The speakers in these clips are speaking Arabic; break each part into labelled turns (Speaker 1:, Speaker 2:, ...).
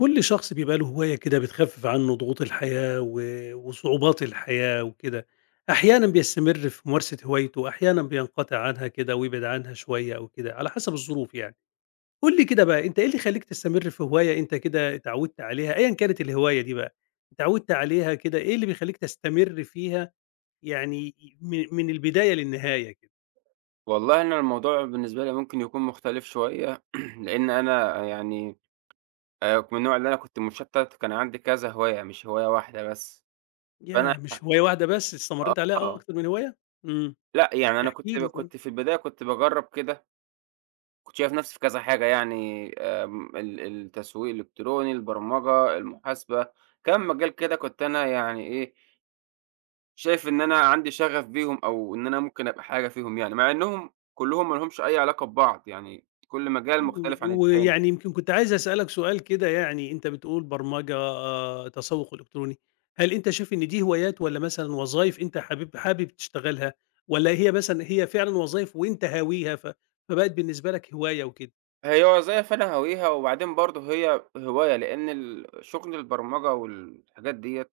Speaker 1: كل شخص بيبقى له هواية كده بتخفف عنه ضغوط الحياة وصعوبات الحياة وكده. أحيانا بيستمر في ممارسة هوايته، أحيانا بينقطع عنها كده ويبعد عنها شوية أو كده على حسب الظروف يعني. قول لي كده بقى، أنت إيه اللي خليك تستمر في هواية أنت كده اتعودت عليها، أيا كانت الهواية دي بقى، اتعودت عليها كده، إيه اللي بيخليك تستمر فيها يعني من البداية للنهاية كده؟
Speaker 2: والله أنا الموضوع بالنسبة لي ممكن يكون مختلف شوية، لإن أنا يعني من النوع اللي أنا كنت مشتت، كان عندي كذا هواية مش هواية واحدة بس، فأنا
Speaker 1: يا مش هواية واحدة بس، استمريت عليها
Speaker 2: آه،
Speaker 1: أكتر من هواية. امم
Speaker 2: لأ يعني أنا
Speaker 1: احكي
Speaker 2: كنت
Speaker 1: لي طيب.
Speaker 2: كنت في البداية كنت باجرب كده، كنت شايف نفسي في كذا حاجة يعني ال التسويق الإلكتروني، البرمجة، المحاسبة، كام مجال كده كنت أنا يعني إيه، شايف إن أنا عندي شغف بيهم أو إن أنا ممكن أبقى حاجة فيهم يعني، مع إنهم كلّهم ما لهمش أي علاقة ببعض، يعني كل مجال مختلف عن التاني.
Speaker 1: ويعني يمكن كنت عايز أسألك سؤال كده يعني، أنت بتقول برمجة، تسوق إلكتروني، هل أنت شايف إن دي هوايات والّا مثلًا وظايف أنت حابب تشتغلها، والّا هي مثلًا هي فعلًا وظايف وأنت هاويها ف فبقت بالنسبة لك هواية وكده؟
Speaker 2: هي وظايف أنا هاويها، وبعدين برضه هي هواية، لإن ال شغل البرمجة والحاجات ديّة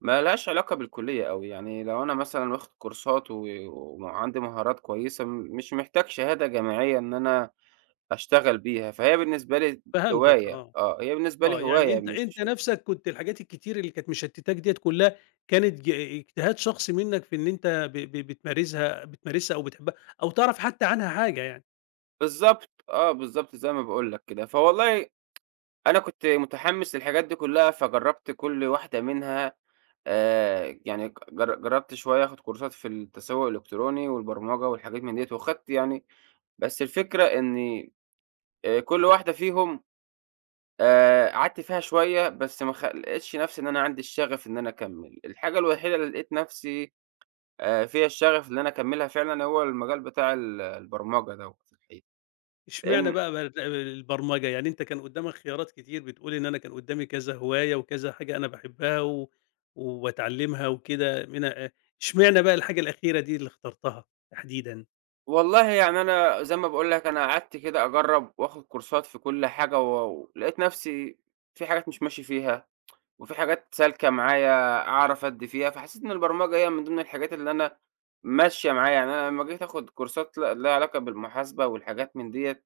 Speaker 2: ما لهاش علاقة بالكلية أوي، يعني لو أنا مثلًا واخد كورسات و وعندي مهارات كويسة م مش محتاج شهادة جامعية إن أنا أشتغل بيها، فهي بالنسبة لي
Speaker 1: فهمتك
Speaker 2: هواية،
Speaker 1: آه.
Speaker 2: آه، هي بالنسبة
Speaker 1: آه،
Speaker 2: لي
Speaker 1: يعني
Speaker 2: هواية
Speaker 1: أنت
Speaker 2: مش
Speaker 1: أنت نفسك كنت الحاجات الكتير اللي كانت مشتتاك ديّة كلها، كانت اجتهاد شخصي منك في إن أنت ب ب بتمارسها بتمارسها أو بتحبها أو تعرف حتى عنها حاجة يعني.
Speaker 2: بالضبط، آه، بالضبط زي ما باقول لك كده، فوالله أنا كنت متحمّس للحاجات دي كلّها، فجرّبت كل واحدة منها يعني ج جر جرّبت شوية آخُد كورسات في التسوُّق الإلكتروني والبرمجة والحاجات من ديّة وخدت يعني بس الفكرة إنّي كل واحدة فيهم قعدت فيها شوية بس ما خ لقيتش نَفْسي إن أنا عندي الشغف إن أنا أكمّل. الحاجة الوحيدة اللي لقيت نَفْسي فيها الشغف إن أنا أكمّلها فعلًا هو المجال بتاع ال البرمجة دوّة الحقيقة،
Speaker 1: إشمعنى
Speaker 2: لإن
Speaker 1: بقى البرمجة؟ يعني أنت كان قدّامك خيارات كتير، بتقول إن أنا كان قدّامي كذا هواية وكذا حاجة أنا باحبها وباتعلّمها وكده من أ إشمعنى بقى الحاجة الأخيرة دي اللي اخترتها تحديدًا؟
Speaker 2: والله يعني أنا زي ما باقول لك أنا قعدت كده أجرّب وآخد كورسات في كل حاجة و ولقيت نفسي في حاجات مش ماشي فيها، وفي حاجات سالكة معايا أعرف أدّي فيها، فحسيت إن البرمجة هي من ضمن الحاجات اللي أنا ماشية معايا، يعني أنا لمّا جيت آخد كورسات ل ليها علاقة بالمحاسبة والحاجات من ديّة،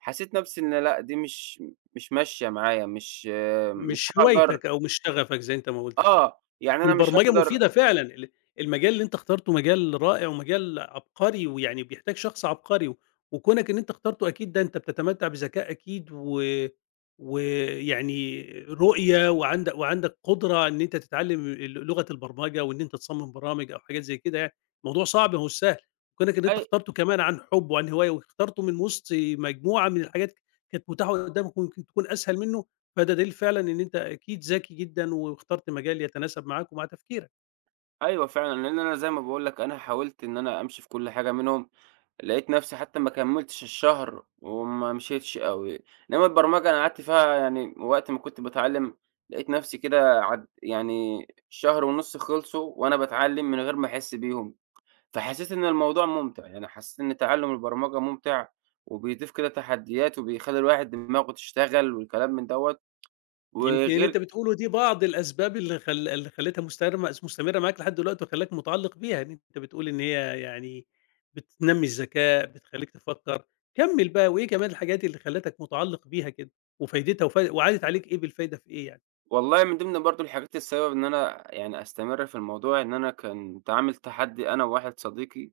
Speaker 2: حسيت نفسي إن لأ، دي مش ماشية معايا، مش آه، مش
Speaker 1: مش
Speaker 2: هاقدر
Speaker 1: هوايتك أو مش شغفك زي أنت ما قُلت كده.
Speaker 2: آه، يعني أنا مش
Speaker 1: والبرمجة
Speaker 2: هاقدر
Speaker 1: مفيدة فعلًا، المجال اللي أنت اخترته مجال رائع ومجال عبقري، ويعني بيحتاج شخص عبقري، وكونك إن أنت اخترته أكيد، ده أنت بتتمتع بذكاء أكيد ويعني رؤية، وعندك قدرة إن أنت تتعلم لغة البرمجة وإن أنت تصمم برامج أو حاجات زي كده يعني، الموضوع صعب ما هوش سهل، وكونك إن أنت
Speaker 2: أي
Speaker 1: اخترته كمان عن حب وعن هواية واخترته من وسط مجموعة من الحاجات كانت متاحة قدامك ويمكن تكون أسهل منه، فده دليل فعلًا إن أنت أكيد ذكي جدًا واخترت مجال يتناسب معاك ومع تفكيرك.
Speaker 2: أيوه فعلًا، لإن أنا زي ما باقول لك أنا حاولت إن أنا أمشي في كل حاجة منهم. لقيت نفسي حتى ما كمّلتش الشهر وما مشيتش أوي، إنّما البرمجة أنا قعدت فيها يعني وقت ما كنت باتعلّم لقيت نفسي كده عد يعني شهر ونُص خلصوا وأنا باتعلّم من غير ما أحس بيهم، فحسيت إن الموضوع مُمتع، يعني حسيت إن تعلُّم البرمجة مُمتع وبيضيف كده تحديات وبيخلّي الواحد دماغه تشتغل والكلام من دوّة،
Speaker 1: يمكن اللي أنت
Speaker 2: وغير
Speaker 1: بتقوله دي بعض الأسباب اللي اللي خلّتها مستمرة معاك لحد دلوقتي وخلّاك متعلق بيها، إن أنت بتقول إن هي يعني بتنمّي الذكاء، بتخلّيك تفكّر. كمّل بقى، وإيه كمان الحاجات اللي خلّتك متعلق بيها كده وفايدتها وعادت عليك إيه بالفايدة، في إيه يعني؟
Speaker 2: والله من ضمن برضه الحاجات السبب إن أنا يعني أستمر في الموضوع إن أنا كنت عامل تحدّي أنا وواحد صديقي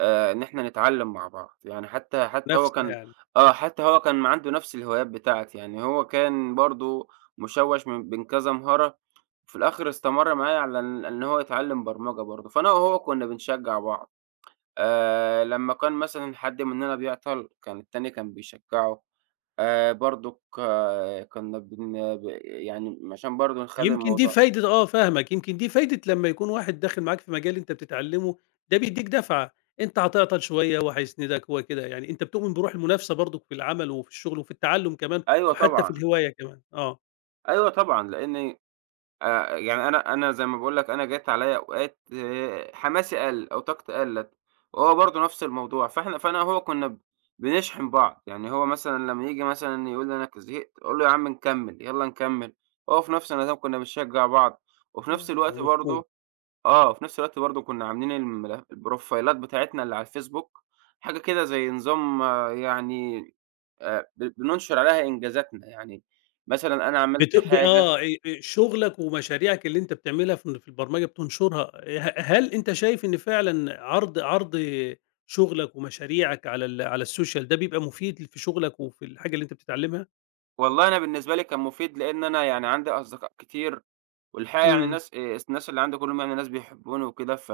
Speaker 2: إن إحنا نتعلّم مع بعض، يعني حتى هو
Speaker 1: منافسة
Speaker 2: كان
Speaker 1: يعني.
Speaker 2: آه، حتى هو كان عنده نفس الهوايات بتاعتي، يعني هو كان برضه مشوّش من بين كذا مهارة، في الآخر استمر معايا على إن هو يتعلّم برمجة برضه، فأنا وهو كُنّا بنشجّع بعض، لمّا كان مثلًا حد مننا بيعطل، كان التاني كان بيشجّعه، برضُك كُنّا بن ب يعني عشان برضه نخلّي
Speaker 1: يمكن دي
Speaker 2: الموضوع
Speaker 1: فايدة، آه، فاهمك، يمكن دي فايدة لمّا يكون واحد داخل معاك في مجال أنت بتتعلمه، ده بيدّيك دفعة، أنت هتعطل شوية هو هيسندك هو كده، يعني أنت بتؤمن بروح المنافسة برضك في العمل وفي الشغل وفي التعلُّم كمان
Speaker 2: أيوه
Speaker 1: وحتى في
Speaker 2: طبعًا،
Speaker 1: الهواية كمان، آه.
Speaker 2: أيوه طبعًا، لإن يعني أنا زي ما باقول لك أنا جات عليّا أوقات آه، حماسي قَل أو طاقتي قَلّت، وهو برضه نفس الموضوع، فأنا وهو كُنّا ب بنشحن بعض، يعني هو مثلًا لمّا ييجي مثلًا يقول لي أنا ك زهقت، أقول له: "يا عم نكمّل، يالّا نكمّل." هو في نفس النظام كُنّا بنشجّع بعض، وفي نفس
Speaker 1: أيوه
Speaker 2: الوقت
Speaker 1: مفهوم.
Speaker 2: برضه آه، في نفس الوقت برضه كُنّا عاملين المل البروفايلات بتاعتنا اللي على الفيسبوك، حاجة كده زي نظام آه، يعني ب بننشر عليها إنجازاتنا، يعني مثلًا أنا عملت
Speaker 1: بت ب
Speaker 2: حاجة
Speaker 1: آه شغلك ومشاريعك اللي أنت بتعملها في البرمجة بتنشرها، هل أنت شايف إن فعلًا عرض شغلك ومشاريعك على السوشيال ده بيبقى مفيد في شغلك وفي الحاجة اللي أنت بتتعلمها؟
Speaker 2: والله أنا بالنسبة لي كان مفيد، لإن أنا يعني عندي أصدقاء كتير، والحقيقة يعني
Speaker 1: إمم.
Speaker 2: الناس الناس اللي عندي كلّهم يعني ناس بيحبوني وكده، ف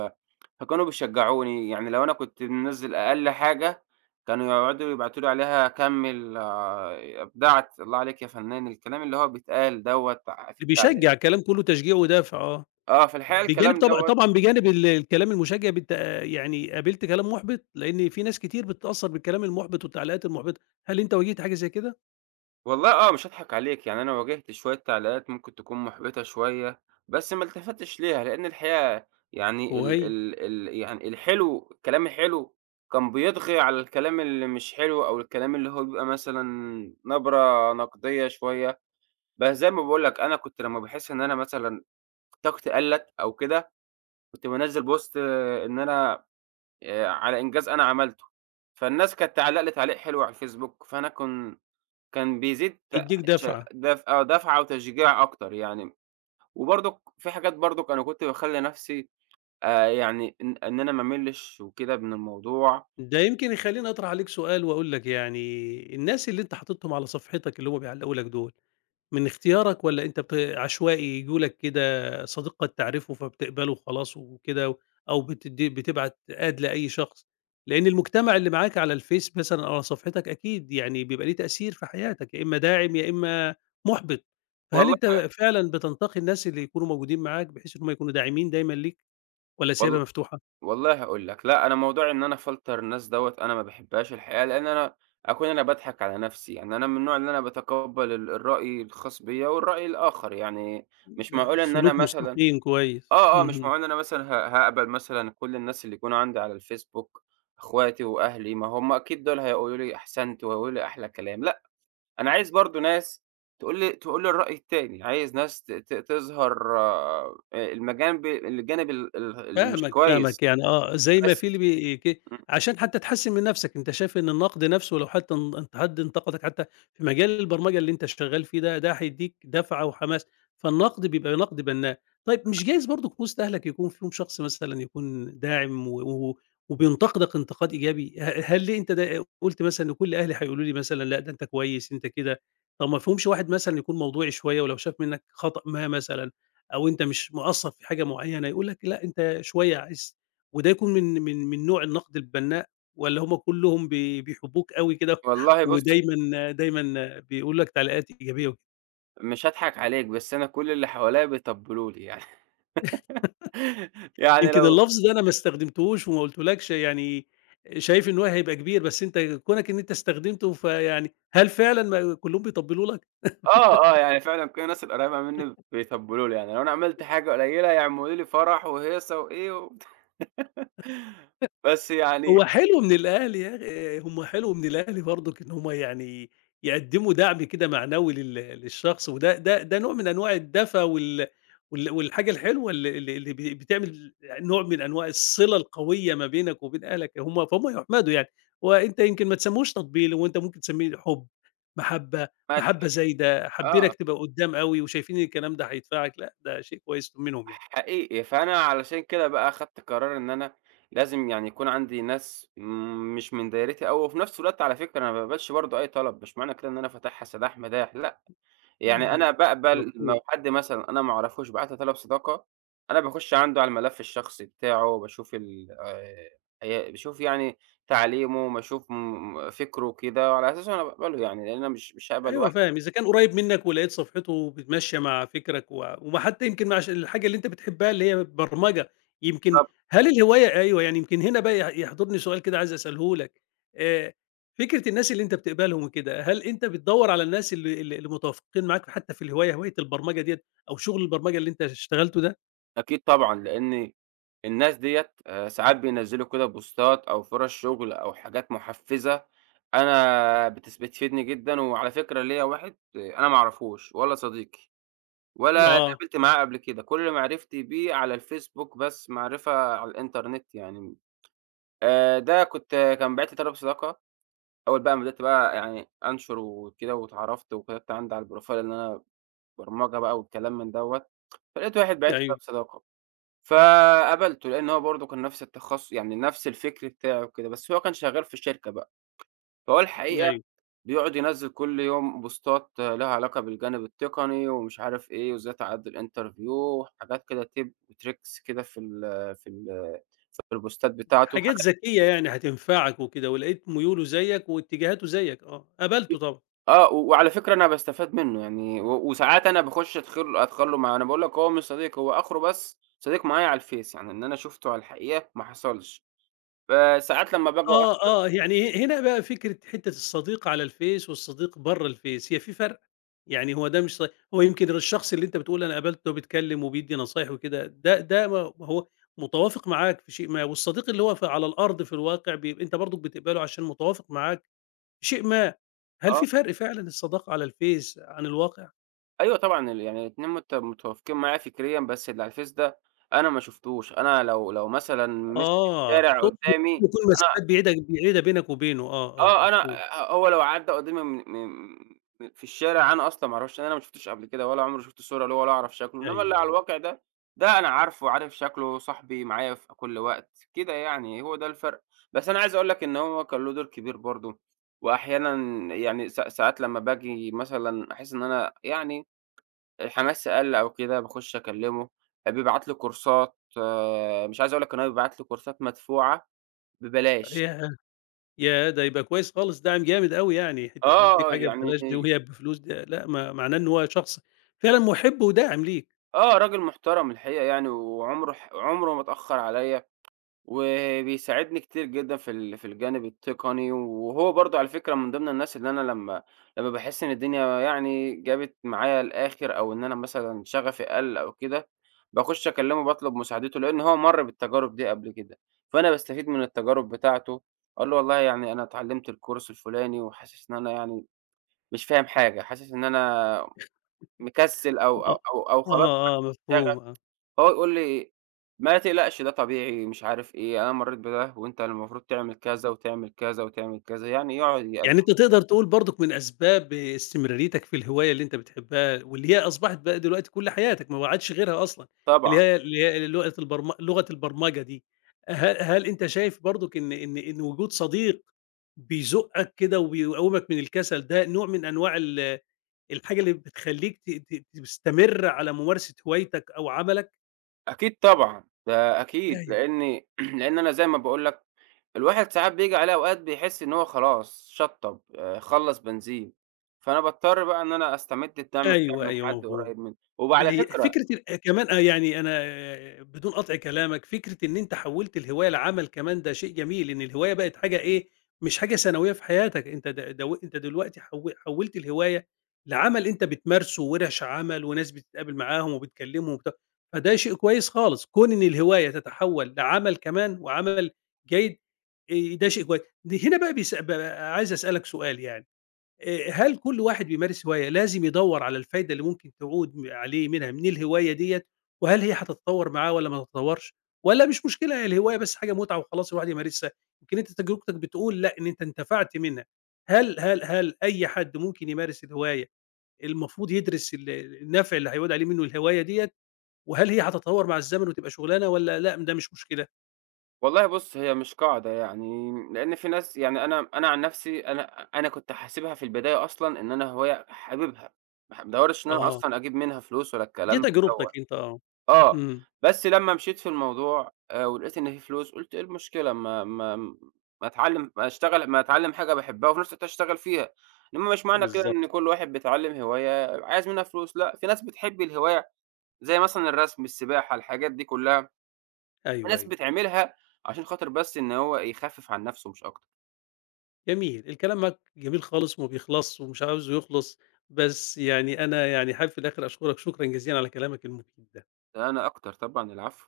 Speaker 2: فكانوا بيشجعوني، يعني لو أنا كنت منزّل أقل حاجة كانوا يقعدوا يبعتوا لي عليها كمّل آه، أبدعت، الله عليك يا فنان، الكلام اللي هو بيتقال دوّة ع في
Speaker 1: اللي
Speaker 2: التعليق
Speaker 1: بيشجّع، كلام كلّه تشجيع ودافع، آه.
Speaker 2: آه، في الحقيقة
Speaker 1: بجانب
Speaker 2: الكلام
Speaker 1: طبعًا
Speaker 2: دوّة
Speaker 1: طبعًا، بجانب الكلام المشجّع يعني قابلت كلام مُحبِط؟ لإن في ناس كتير بتتأثّر بالكلام المُحبِط والتعليقات المُحبِطة، هل أنت واجهت حاجة زي كده؟
Speaker 2: والله آه، مش هاضحك عليك، يعني أنا واجهت شوية تعليقات ممكن تكون مُحبطة شوية، بس ما التفتّش ليها، لإن الحقيقة يعني
Speaker 1: وهي
Speaker 2: ال يعني الحلو الكلام الحلو كان بيطغي على الكلام اللي مش حلو، أو الكلام اللي هو بيبقى مثلًا نبرة نقدية شوية، بس زي ما باقول لك أنا كنت لمّا باحس إن أنا مثلًا طاقتي قَلّت أو كده، كنت بانزّل post إن أنا على إنجاز أنا عملته، فالناس كانت تعلّق لي تعليق حلو على الفيسبوك، فأنا كن كان بيزيد ت
Speaker 1: يدّيك
Speaker 2: ش
Speaker 1: دَفعة.
Speaker 2: دف آه، دفعة وتشجيع أكتر يعني، وبرضك في حاجات برضك أنا كنت باخلّي نَفْسي يعني إن أنا ما أملِّش وكده من الموضوع،
Speaker 1: ده يمكن يخلّيني أطرح عليك سؤال وأقول لك، يعني الناس اللي أنت حاططهم على صفحتك اللي هُم بيعلّقوا لك دول من اختيارك، والّا أنت عشوائي ييجوا لك كده صديق قد تعرفه فبتقبله وخلاص وكده، أو بتبعت ad لأي شخص؟ لإن المجتمع اللي معاك على الفيس مثلًا أو على صفحتك أكيد يعني بيبقى ليه تأثير في حياتك، يا إما داعم يا إما مُحبِط، فهل
Speaker 2: والله
Speaker 1: أنت فعلًا بتنتقي الناس اللي يكونوا موجودين معاك بحيث إن هم يكونوا داعمين دايمًا ليك، والّا
Speaker 2: وال
Speaker 1: سايبها مفتوحة؟
Speaker 2: والله هاقول لك، لأ أنا موضوع إن أنا أفلتر الناس دوّة أنا ما باحبهاش الحقيقة، لإن أنا أكون أنا باضحك على نَفْسي، يعني أنا من النوع اللي أنا باتقبّل ال الرأي الخاص بيّا والرأي الآخر، يعني مش
Speaker 1: ده
Speaker 2: معقول إن أنا
Speaker 1: سلوك
Speaker 2: مثلًا
Speaker 1: مستقيم كويس.
Speaker 2: آه، آه، مش
Speaker 1: اهم.
Speaker 2: معنى إن أنا مثلًا ه هاقبل مثلًا كل الناس اللي يكونوا عندي على الفيسبوك، أخواتي وأهلي، ما هم أكيد دول هيقولوا لي أحسنت وهيقولوا لي أحلى كلام، لأ، أنا عايز برضه ناس تقول لي الرأي التاني، عايز ناس ت ت تظهر المجانب الجانب ال ال اللي مش
Speaker 1: فاهمك،
Speaker 2: كويس
Speaker 1: فاهمك، يعني آه، زي ما في اللي
Speaker 2: بس.
Speaker 1: بي ك
Speaker 2: إمم،
Speaker 1: عشان حتى تحسّن من نَفْسك، أنت شايف إن النقد نَفْسه لو حتى ان حد انتقدك حتى في مجال البرمجة اللي أنت شغّال فيه ده، ده هيدّيك دَفعة وحماس، فالنقد بيبقى نقد بنّاء. طيب مش جايز برضه كنوز أهلك يكون فيهم شخص مثلًا يكون داعم و و وبينتقدك انتقاد إيجابي، هل ليه أنت ده قُلت مثلًا إن كل أهلي هيقولوا لي مثلًا لأ، ده أنت كويس، أنت كده، طب ما فيهمش واحد مثلًا يكون موضوعي شوية ولو شاف منّك خطأ ما مثلًا؟ أو أنت مش مقصّر في حاجة معيّنة، يقول لك لأ أنت شوية عايز، وده يكون من نوع النقد البنّاء، والّا هم كلّهم بيحبوك أوي كده
Speaker 2: والله بُص،
Speaker 1: ودايمًا دايمًا بيقولوا لك تعليقات إيجابية وكده؟
Speaker 2: مش هاضحك عليك، بس أنا كل اللي حواليّا بيطبلوا لي يعني يعني
Speaker 1: يمكن
Speaker 2: لو
Speaker 1: اللفظ ده أنا ما استخدمتهوش وما قُلتهولكش، يعني شايف إن هو هيبقى كبير، بس أنت كونك إن أنت استخدمته فيعني هل فعلًا ما كلّهم بيطبّلوا لك؟
Speaker 2: آه، آه، يعني فعلًا كل الناس القريّبة منّي بيتبّلوا لي، يعني لو أنا عملت حاجة قليّلة يعملوا لي فرح وهيصة وإيه و بس يعني
Speaker 1: هو حلو من الأهلي آه، هم حلو من الأهلي برضك، إن هم يعني يقدّموا دعم كده معنوي للشخص، وده ده ده نوع من أنواع الدفى والحاجة الحلوة ال ال اللي بتعمل نوع من أنواع الصلة القوية ما بينك وبين أهلك، هم فهم يُحمدوا يعني، وأنت يمكن ما تسمّوش تطبيل، هو أنت ممكن تسمّيه حُب، محبة،
Speaker 2: ما
Speaker 1: محبة
Speaker 2: تح
Speaker 1: زايدة،
Speaker 2: آه،
Speaker 1: حابينك تبقى قدّام أوي وشايفين إن الكلام ده هيدفعك، لأ ده شيء كويس منهم يعني.
Speaker 2: حقيقي، فأنا علشان كده بقى أخدت قرار إن أنا لازم يعني يكون عندي ناس م- مش من دايرتي أوي، وفي نفس الوقت على فكرة أنا ما باقبلش برضه أي طلب، مش معنى كده إن أنا فاتحها سداح مداح، يعني أنا
Speaker 1: اهم،
Speaker 2: باقبل
Speaker 1: مفهوم.
Speaker 2: لو حد مثلًا أنا ما أعرفوش بعت لي طلب صداقة، أنا باخُش عنده على الملف الشخصي بتاعه، باشوف ال هي باشوف يعني تعليمه، باشوف م فكره كده، وعلى أساسه أنا باقبله يعني، لإن أنا مش هاقبل
Speaker 1: أيوه
Speaker 2: واحد
Speaker 1: فاهم، إذا كان قريب منك ولقيت صفحته بتمشّي مع فكرك وحتى يمكن مع الحاجة اللي أنت بتحبها اللي هي برمجة، يمكن
Speaker 2: طب
Speaker 1: هل الهواية، أيوه، يعني يمكن هنا بقى يحضرني سؤال كده عايز أسأله لك، آآ فكرة الناس اللي أنت بتقبلهم وكده، هل أنت بتدوّر على الناس اللي متوافقين معاك حتى في الهواية، هواية البرمجة ديّة أو شغل البرمجة اللي أنت اشتغلته ده؟
Speaker 2: أكيد طبعًا، لإن الناس ديّة ساعات بينزّلوا كده بوستات أو فرص شغل أو حاجات محفّزة، أنا بتس بتفيدني جدًا، وعلى فكرة ليّا واحد آه، أنا ما أعرفوش ولا صديقي. ولا
Speaker 1: آه،
Speaker 2: اتقابلت معاه قبل كده، كل معرفتي بيه على الفيسبوك بس، معرفة على الإنترنت يعني. ده كنت كان باعت لي طلب صداقة، أول بقى ما بدأت بقى يعني أنشر وكده واتعرفت وكتبت عندي على البروفايل إن أنا برمجة بقى والكلام من دوّة، فلقيت واحد باعت لي طلب
Speaker 1: أيوه،
Speaker 2: صداقة، فقبلته لإن هو برضه كان نفس التخص يعني نفس الفكر بتاعي وكده، بس هو كان شغال في شركة بقى، فهو الحقيقة
Speaker 1: أيوه،
Speaker 2: بيقعد ينزّل كل يوم بوستات ليها علاقة بالجانب التقني ومش عارف إيه، وإزاي تعدّي الinterview حاجات كده tip وtricks كده في ال في البوستات بتاعته
Speaker 1: حاجات
Speaker 2: حاجات
Speaker 1: ذكية يعني هتنفعك وكده، ولقيت ميوله زيك واتجاهاته زيك، آه،
Speaker 2: ب
Speaker 1: قبلته طبعًا.
Speaker 2: آه، و- وعلى فكرة أنا باستفاد منّه يعني و وساعات أنا باخُش أتخلّى معاه، أنا باقول لك هو مش صديقي، هو آخره بس صديق معايا على الفيس، يعني إن أنا شُفته على الحقيقة ما حصلش. فساعات لمّا باجي
Speaker 1: آه،
Speaker 2: أح
Speaker 1: آه، يعني هنا بقى فكرة حتّة الصديق على الفيس والصديق برّه الفيس، هي في فرق، يعني هو ده مش ص هو يمكن الشخص اللي أنت بتقول أنا قابلته بيتكلّم وبيدّي نصايح وكده، ده ما هو متوافق معاك في شيء ما، والصديق اللي هو على الأرض في الواقع بيبقى أنت برضك بتقبله عشان متوافق معاك في شيء ما، هل
Speaker 2: آه.
Speaker 1: في فرق فعلًا الصداقة على الفيس عن الواقع؟
Speaker 2: أيوه طبعًا، ال يعني الاتنين متوافقين معايا فكريًا، بس اللي على الفيس ده أنا ما شُفتوش، أنا لو مثلًا مشي في
Speaker 1: آه،
Speaker 2: الشارع
Speaker 1: تقصد
Speaker 2: قدّامي
Speaker 1: يكون
Speaker 2: أنا
Speaker 1: مسافات بعيدة بعيدة بينك وبينه، آه، آه،
Speaker 2: آه، أنا
Speaker 1: مفهوم،
Speaker 2: ه هو لو عدّى قدّامي من من م في الشارع أنا أصلًا ما أعرفش أنا ما شُفتوش قبل كده ولا عمري شُفت صورة له ولا أعرف شكله، إنّما اللي
Speaker 1: أيوه،
Speaker 2: على
Speaker 1: أيوه.
Speaker 2: الواقع ده، ده أنا عارفه، عارف شكله، صاحبي معايا في كل وقت، كده يعني هو ده الفرق. بس أنا عايز أقول لك إن هو كان له دور كبير برضه وأحيانًا يعني ساعات لمّا باجي مثلًا أحس إن أنا يعني الحماس قَل أو كده باخُش أكلّمه، بيبعت لي كورسات آه، مش عايز أقول لك إن هو بيبعت لي كورسات مدفوعة ببلاش.
Speaker 1: هي ياه! ده يبقى كويس خالص، دعم جامد أوي يعني، حتّة إنه يدّيك
Speaker 2: آه،
Speaker 1: حاجة
Speaker 2: يعني
Speaker 1: ببلاش دي وهي بفلوس دي لأ، ما معناه إن هو شخص فعلًا مُحِب وداعم ليك،
Speaker 2: آه، راجل محترم الحقيقة يعني وعمره ح عمره ما اتأخّر عليّا. وبيساعدني كتير جدًا في ال في الجانب التقني، وهو برضه على فكرة من ضمن الناس اللي أنا لمّا باحس إن الدنيا يعني جابت معايا الآخر، أو إن أنا مثلًا شغفي قَل أو كده، باخش أكلمه باطلب مساعدته، لإن هو مَر بالتجارب دي قبل كده، فأنا باستفيد من التجارب بتاعته، أقول له والله يعني أنا اتعلمت الكورس الفلاني، وحاسس إن أنا يعني مش فاهم حاجة، حاسس إن أنا مكسل أو أو
Speaker 1: آه،
Speaker 2: أو أو
Speaker 1: آه،
Speaker 2: خلاص
Speaker 1: آه، مفهوم، آه،
Speaker 2: هو يقول لي: "ما تقلقش ده طبيعي." مش عارف إيه، "أنا مرّيت بده وأنت المفروض تعمل
Speaker 1: إمم،
Speaker 2: كذا، وتعمل كذا، وتعمل كذا." يعني يقعد
Speaker 1: يعني
Speaker 2: يق
Speaker 1: أنت تقدر تقول برضك من أسباب استمراريتك في الهواية اللي أنت بتحبها واللي هي أصبحت بقى دلوقتي كل حياتك، ما عادش غيرها أصلًا،
Speaker 2: طبعًا،
Speaker 1: اللي هي لغة البرمجة دي، ه هل أنت شايف برضك إن وجود صديق بيزُقّك كده وبيقوّمك من الكسل، ده نوع من أنواع الحاجة اللي بتخلّيك ت ت تستمر على ممارسة هوايتك أو عملك.
Speaker 2: أكيد طبعًا، ده أكيد،
Speaker 1: أيوه.
Speaker 2: لإن لإن أنا زي ما باقول لك الواحد ساعات بييجي عليه أوقات بيحس إن هو خلاص شطّب، خلّص بنزين، فأنا باضطر بقى إن أنا أستمد الدعم بتاعي
Speaker 1: أيوه،
Speaker 2: من
Speaker 1: أيوه
Speaker 2: حد
Speaker 1: مفهوم.
Speaker 2: قريب منّي. وعلى
Speaker 1: هي
Speaker 2: فكرة
Speaker 1: فكرة ال آه، كمان، يعني أنا، بدون قطع كلامك، فكرة إن أنت حوّلت الهواية لعمل كمان ده شيء جميل، إن الهواية بقت حاجة إيه، مش حاجة ثانوية في حياتك، أنت د دو أنت دلوقتي حوّلت الهواية لعمل أنت بتمارسه وورش عمل وناس بتتقابل معاهم وبتكلمهم وبتاع، فده شيء كويس خالص، كون إن الهواية تتحوّل لعمل كمان وعمل جيد. ده شيء كويس. هنا بقى بيس ب عايز أسألك سؤال يعني، هل كل واحد بيمارس هواية لازم يدوّر على الفايدة اللي ممكن تعود عليه منها من الهواية ديّة، وهل هي هتتطوّر معاه والّا ما تتطوّرش، والّا مش مشكلة هي الهواية بس حاجة متعة وخلاص الواحد يمارسها؟ يمكن أنت تجربتك بتقول لأ، إن أنت انتفعت منها. هل أي حد ممكن يمارس الهواية، المفروض يدرس النفع اللي هيعود عليه منه الهواية ديّة، وهل هي هتتطوّر مع الزمن وتبقى شغلانة والّا لأ، ده مش مشكلة؟
Speaker 2: والله بُص، هي مش قاعدة يعني، لإن في ناس يعني أنا عن نفسي أنا كنت حاسبها في البداية أصلًا إن أنا هواية حاببها، ما بادوّرش إن أنا
Speaker 1: آه،
Speaker 2: أصلًا أجيب منها فلوس ولا
Speaker 1: دي
Speaker 2: الكلام دوّة،
Speaker 1: تجربتك أنت آه.
Speaker 2: آه،
Speaker 1: إمم،
Speaker 2: بس لمّا مشيت في الموضوع ولقيت إن في فلوس قُلت إيه المشكلة ما أتعلم ما أشتغل ما أتعلم حاجة باحبها وفي نفس الوقت أشتغل فيها، إنما مش معنى كده
Speaker 1: بالضبط.
Speaker 2: إن كل واحد بيتعلم هواية عايز منها فلوس، لأ، في ناس بتحب الهواية زي مثلًا الرسم، السباحة، الحاجات دي كلها. في
Speaker 1: أيوه،
Speaker 2: ناس
Speaker 1: أيوه.
Speaker 2: بتعملها عشان خاطر بس إن هو يخفف عن نفسه مش أكتر،
Speaker 1: جميل، الكلام معاك جميل خالص وما بيخلصش ومش عاوزه يخلص، بس يعني أنا يعني حابب في الآخر أشكرك شكرًا جزيلًا على كلامك المفيد ده.
Speaker 2: أنا أكتر طبعًا العفو.